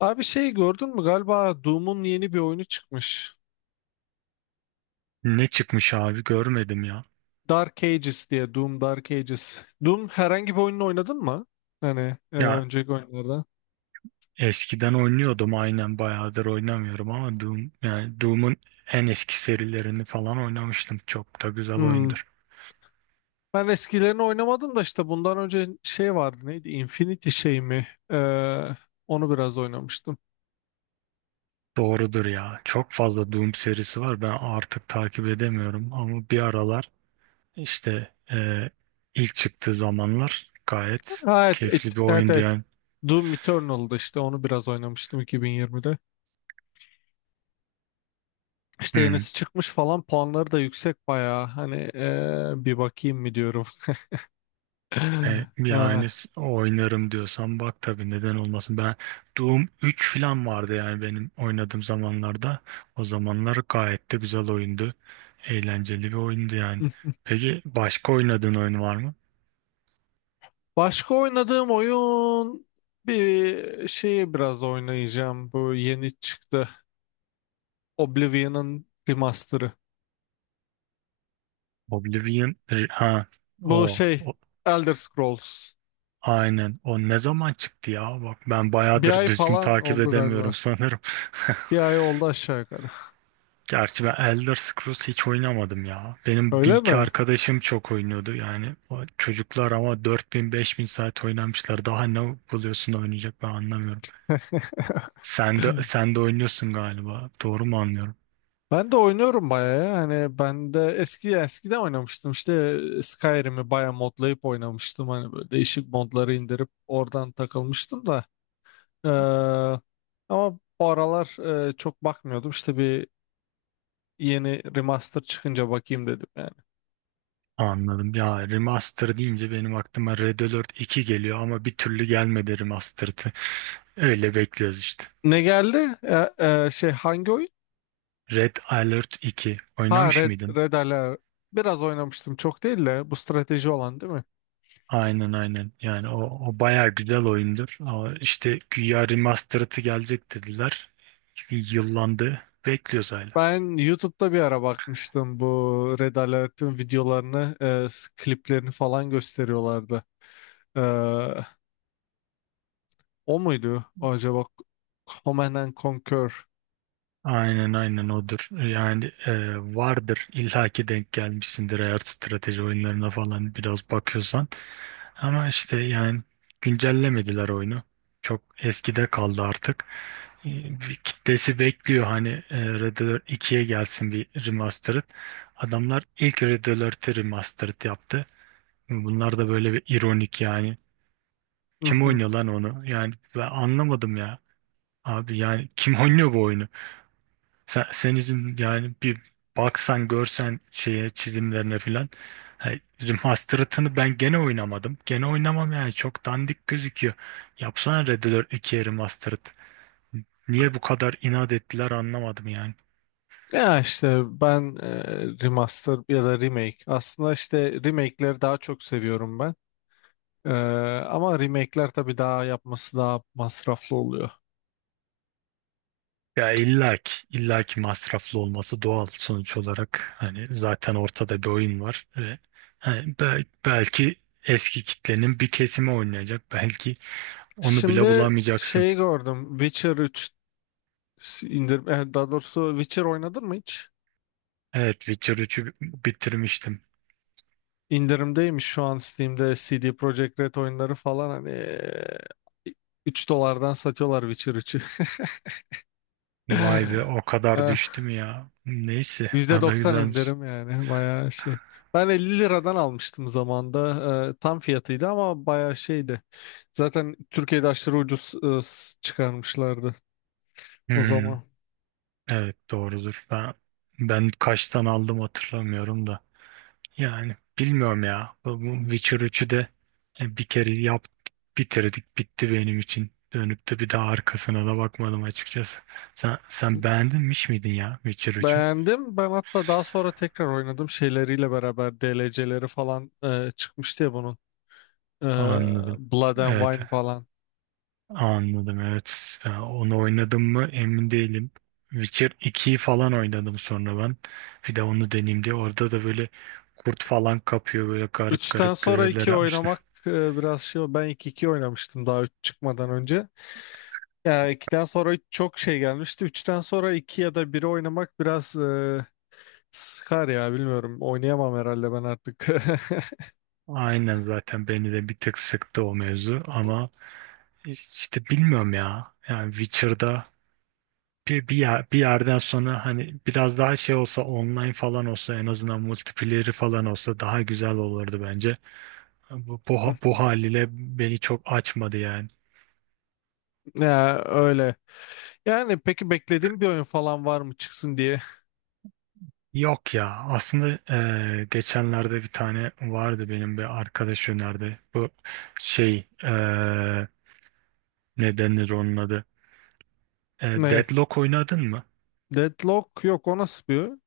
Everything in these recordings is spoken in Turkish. Abi şey gördün mü, galiba Doom'un yeni bir oyunu çıkmış. Ne çıkmış abi görmedim ya. Dark Ages diye, Doom Dark Ages. Doom herhangi bir oyununu oynadın mı? Hani Ya önceki oyunlarda. eskiden oynuyordum aynen bayağıdır oynamıyorum ama Doom yani Doom'un en eski serilerini falan oynamıştım. Çok da güzel Hmm. oyundur. Ben eskilerini oynamadım da işte bundan önce şey vardı, neydi? Infinity şey mi? Onu biraz oynamıştım. Doğrudur ya. Çok fazla Doom serisi var. Ben artık takip edemiyorum ama bir aralar işte ilk çıktığı zamanlar gayet Ha, evet, keyifli bir evet, oyundu evet. yani. Doom Eternal'dı, işte onu biraz oynamıştım 2020'de. İşte Hmm. yenisi çıkmış falan, puanları da yüksek bayağı. Hani bir bakayım mı diyorum. Yani oynarım diyorsan bak tabii neden olmasın. Ben Doom 3 falan vardı yani benim oynadığım zamanlarda. O zamanlar gayet de güzel oyundu. Eğlenceli bir oyundu yani. Ee, Peki başka oynadığın oyun var mı? Başka oynadığım oyun, bir şeyi biraz oynayacağım. Bu yeni çıktı. Oblivion'ın remaster'ı. Ha Bu o, şey, o Elder Scrolls. aynen o ne zaman çıktı ya? Bak ben Bir bayağıdır ay düzgün falan takip oldu edemiyorum galiba. sanırım. Bir ay oldu aşağı yukarı. Gerçi ben Elder Scrolls hiç oynamadım ya. Benim bir Öyle iki mi? arkadaşım çok oynuyordu yani. O çocuklar ama 4.000 5.000 saat oynamışlar. Daha ne buluyorsun da oynayacak ben anlamıyorum. Sen de oynuyorsun galiba. Doğru mu anlıyorum? Ben de oynuyorum bayağı ya. Hani ben de eskiden oynamıştım. İşte Skyrim'i bayağı modlayıp oynamıştım. Hani böyle değişik modları indirip oradan takılmıştım da. Ee, ama bu aralar çok bakmıyordum. İşte bir yeni remaster çıkınca bakayım dedim yani. Anladım. Ya remaster deyince benim aklıma Red Alert 2 geliyor ama bir türlü gelmedi remastered'ı. Öyle bekliyoruz işte. Ne geldi? Şey, hangi oyun? Red Alert 2 Ha oynamış Red, mıydın? Red Alert. Biraz oynamıştım, çok değil de, bu strateji olan değil mi? Aynen aynen. Yani o bayağı güzel oyundur. Ama işte güya remastered'ı gelecek dediler. Çünkü yıllandı. Bekliyoruz hala. Ben YouTube'da bir ara bakmıştım bu Red Alert'in videolarını, kliplerini falan gösteriyorlardı. Ee, o muydu acaba? Command and Conquer. Aynen aynen odur. Yani vardır illaki denk gelmişsindir eğer strateji oyunlarına falan biraz bakıyorsan. Ama işte yani güncellemediler oyunu. Çok eskide kaldı artık. E, bir kitlesi bekliyor hani Red Alert 2'ye gelsin bir remastered. Adamlar ilk Red Alert'i remastered yaptı. Bunlar da böyle bir ironik yani. Kim oynuyor lan onu? Yani ben anlamadım ya. Abi yani kim oynuyor bu oyunu? Sen, senin için yani bir baksan görsen şeye çizimlerine filan. Hani Remastered'ını ben gene oynamadım. Gene oynamam yani çok dandik gözüküyor. Yapsana Red Dead 2'ye Remastered. Niye bu kadar inat ettiler anlamadım yani. Ya işte ben remaster ya da remake. Aslında işte remake'leri daha çok seviyorum ben. E, ama remake'ler tabii daha yapması daha masraflı oluyor. Ya illaki, masraflı olması doğal sonuç olarak. Hani zaten ortada bir oyun var ve hani belki eski kitlenin bir kesimi oynayacak. Belki onu bile Şimdi bulamayacaksın. şeyi gördüm. Witcher 3 indir daha doğrusu, Witcher oynadın mı hiç? Evet, Witcher 3'ü bitirmiştim. İndirimdeymiş şu an Steam'de, CD Projekt Red oyunları falan hani 3 dolardan satıyorlar Witcher 3'ü. Vay be o kadar düştüm ya. Neyse, o da %90 güzelmiş. indirim yani, bayağı şey. Ben 50 liradan almıştım zamanda. Tam fiyatıydı ama bayağı şeydi. Zaten Türkiye'de aşırı ucuz çıkarmışlardı o Hmm. zaman. Evet doğrudur. Ben kaçtan aldım hatırlamıyorum da. Yani bilmiyorum ya. Bu Witcher 3'ü de bir kere bitirdik bitti benim için. Dönüp de bir daha arkasına da bakmadım açıkçası. Sen beğendin miydin ya Witcher 3'ü? Beğendim. Ben hatta daha sonra tekrar oynadım, şeyleriyle beraber DLC'leri falan çıkmıştı ya bunun. E, Anladım. Blood and Evet. Wine falan. Anladım evet. Ya, onu oynadım mı emin değilim. Witcher 2'yi falan oynadım sonra ben. Bir de onu deneyeyim diye. Orada da böyle kurt falan kapıyor. Böyle garip Üçten garip sonra görevler iki yapmışlar. oynamak biraz şey. Ben iki oynamıştım daha 3 çıkmadan önce. Ya 2'den sonra çok şey gelmişti. Üçten sonra 2 ya da 1'i oynamak biraz sıkar ya, bilmiyorum. Oynayamam herhalde ben artık. Aynen zaten beni de bir tık sıktı o mevzu ama işte bilmiyorum ya. Yani Witcher'da bir yerden sonra hani biraz daha şey olsa online falan olsa en azından multiplayer'i falan olsa daha güzel olurdu bence. Bu haliyle beni çok açmadı yani. Ya öyle. Yani peki, beklediğim bir oyun falan var mı çıksın diye? Yok ya aslında geçenlerde bir tane vardı benim bir arkadaş önerdi. Bu şey ne denir onun adı? Ne? Deadlock oynadın mı? Deadlock, yok o nasıl bir oyun?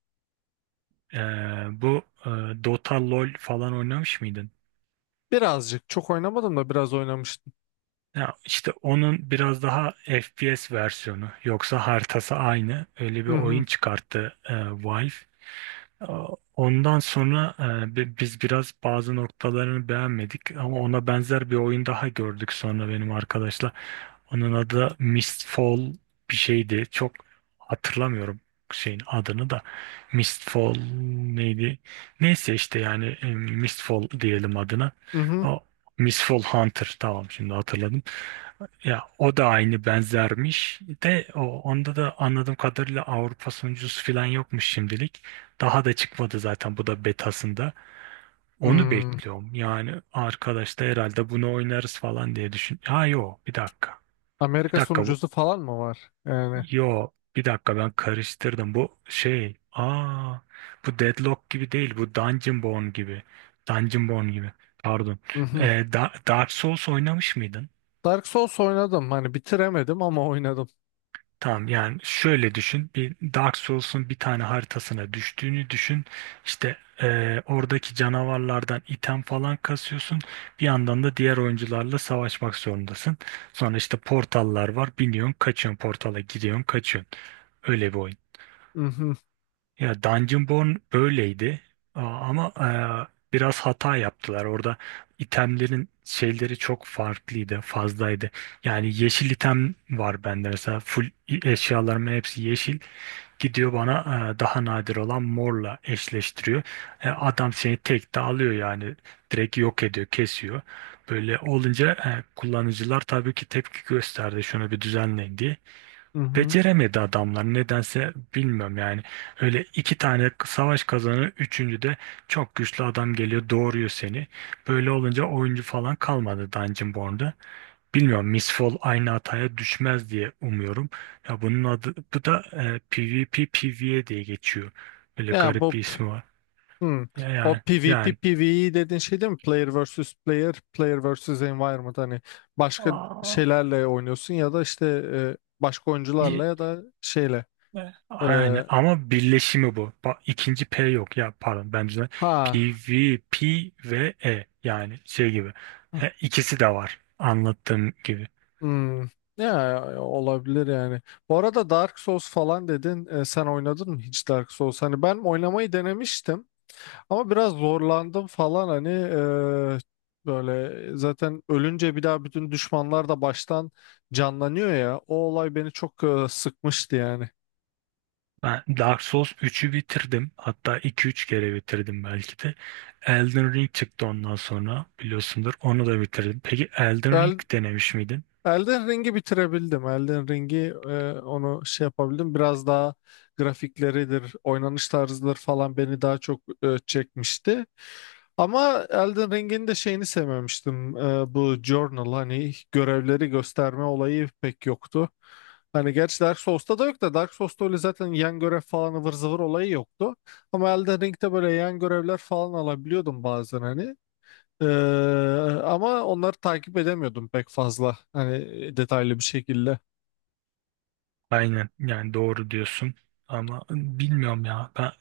Bu Dota LoL falan oynamış mıydın? Birazcık, çok oynamadım da biraz oynamıştım. Ya işte onun biraz daha FPS versiyonu yoksa haritası aynı öyle bir Hı hı. oyun çıkarttı Valve. Ee, Ondan sonra biz biraz bazı noktalarını beğenmedik ama ona benzer bir oyun daha gördük sonra benim arkadaşla. Onun adı Mistfall bir şeydi. Çok hatırlamıyorum şeyin adını da. Mistfall neydi? Neyse işte yani Mistfall diyelim adına. Hı hı. O Mistfall Hunter tamam şimdi hatırladım. Ya o da aynı benzermiş de onda da anladığım kadarıyla Avrupa sonuncusu falan yokmuş şimdilik. Daha da çıkmadı zaten bu da betasında. Onu Hmm. bekliyorum. Yani arkadaş da herhalde bunu oynarız falan diye düşün. Ha yo bir dakika. Bir Amerika dakika bu. sunucusu falan mı var? Yani. Yo bir dakika ben karıştırdım. Bu şey. Aa bu Deadlock gibi değil. Bu Dungeon Born gibi. Dungeon Born gibi. Pardon. Hı hı. Dark Souls oynamış mıydın? Dark Souls oynadım. Hani bitiremedim ama oynadım. Tamam yani şöyle düşün bir Dark Souls'un bir tane haritasına düştüğünü düşün işte oradaki canavarlardan item falan kasıyorsun bir yandan da diğer oyuncularla savaşmak zorundasın sonra işte portallar var biniyorsun kaçıyorsun portala gidiyorsun kaçıyorsun öyle bir oyun. Hı hı. Ya Dungeonborn böyleydi ama biraz hata yaptılar. Orada itemlerin şeyleri çok farklıydı, fazlaydı. Yani yeşil item var bende mesela full eşyalarımın hepsi yeşil. Gidiyor bana daha nadir olan morla eşleştiriyor. Adam seni tek de alıyor yani direkt yok ediyor, kesiyor. Böyle olunca kullanıcılar tabii ki tepki gösterdi şunu bir düzenleyin diye Hı hı. beceremedi adamlar nedense bilmiyorum yani öyle iki tane savaş kazanı üçüncü de çok güçlü adam geliyor doğuruyor seni böyle olunca oyuncu falan kalmadı Dungeonborn'da bilmiyorum Miss Fall aynı hataya düşmez diye umuyorum ya bunun adı bu da PvP PvE diye geçiyor böyle Ya garip bir bu ismi var Hmm. ya O yani PvP yani PvE dediğin şey değil mi? Player versus player, player versus environment. Hani başka Aa. şeylerle oynuyorsun ya da işte başka oyuncularla, ya da şeyle. E, Yani ama birleşimi bu. İkinci P yok ya pardon ben ha. PVP ve E yani şey gibi. He, ikisi de var anlattığım gibi. Hmm. Ya olabilir yani. Bu arada Dark Souls falan dedin. E, sen oynadın mı hiç Dark Souls? Hani ben oynamayı denemiştim. Ama biraz zorlandım falan, hani böyle zaten ölünce bir daha bütün düşmanlar da baştan canlanıyor ya. O olay beni çok sıkmıştı yani. Ben Dark Souls 3'ü bitirdim. Hatta iki üç kere bitirdim belki de. Elden Ring çıktı ondan sonra biliyorsundur. Onu da bitirdim. Peki Elden Ring denemiş miydin? Elden Ring'i bitirebildim. Elden Ring'i onu şey yapabildim. Biraz daha grafikleridir, oynanış tarzıdır falan beni daha çok çekmişti. Ama Elden Ring'in de şeyini sevmemiştim. E, bu journal, hani görevleri gösterme olayı pek yoktu. Hani gerçi Dark Souls'ta da yok da, Dark Souls'ta öyle zaten yan görev falan ıvır zıvır olayı yoktu. Ama Elden Ring'de böyle yan görevler falan alabiliyordum bazen hani. Ee, ama onları takip edemiyordum pek fazla. Hani detaylı bir şekilde. Aynen yani doğru diyorsun ama bilmiyorum ya ben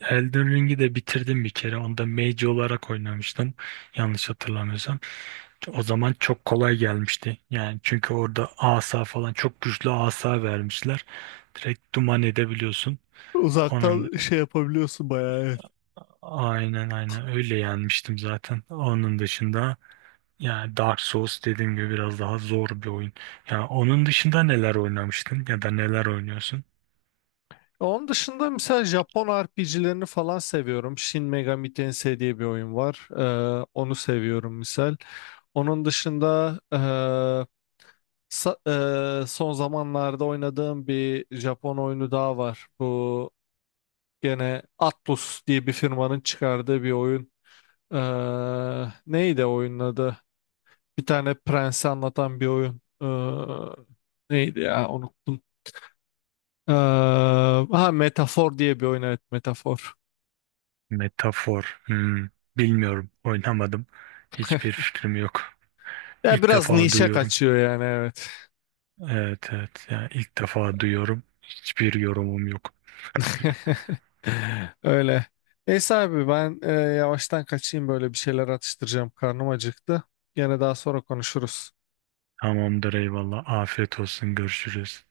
Elden Ring'i de bitirdim bir kere onda mage olarak oynamıştım yanlış hatırlamıyorsam o zaman çok kolay gelmişti yani çünkü orada asa falan çok güçlü asa vermişler direkt duman edebiliyorsun onun. Uzaktan şey yapabiliyorsun bayağı, evet. Aynen aynen öyle yenmiştim zaten. Onun dışında yani Dark Souls dediğim gibi biraz daha zor bir oyun. Yani onun dışında neler oynamıştın ya da neler oynuyorsun? Onun dışında mesela Japon RPG'lerini falan seviyorum. Shin Megami Tensei diye bir oyun var. Onu seviyorum misal. Onun dışında sa- son zamanlarda oynadığım bir Japon oyunu daha var. Bu gene Atlus diye bir firmanın çıkardığı bir oyun. Ee, neydi oyunun adı? Bir tane prensi anlatan bir oyun. Neydi ya, unuttum. Ee, ha Metafor diye bir oyun, evet Metafor. Metafor. Hmm, bilmiyorum. Oynamadım. Hiçbir fikrim yok. Ya İlk biraz defa nişe duyuyorum. kaçıyor yani, evet. Evet evet. Yani ilk defa duyuyorum. Hiçbir yorumum yok. Öyle. Neyse abi ben yavaştan kaçayım, böyle bir şeyler atıştıracağım. Karnım acıktı. Gene daha sonra konuşuruz. Tamamdır eyvallah. Afiyet olsun. Görüşürüz.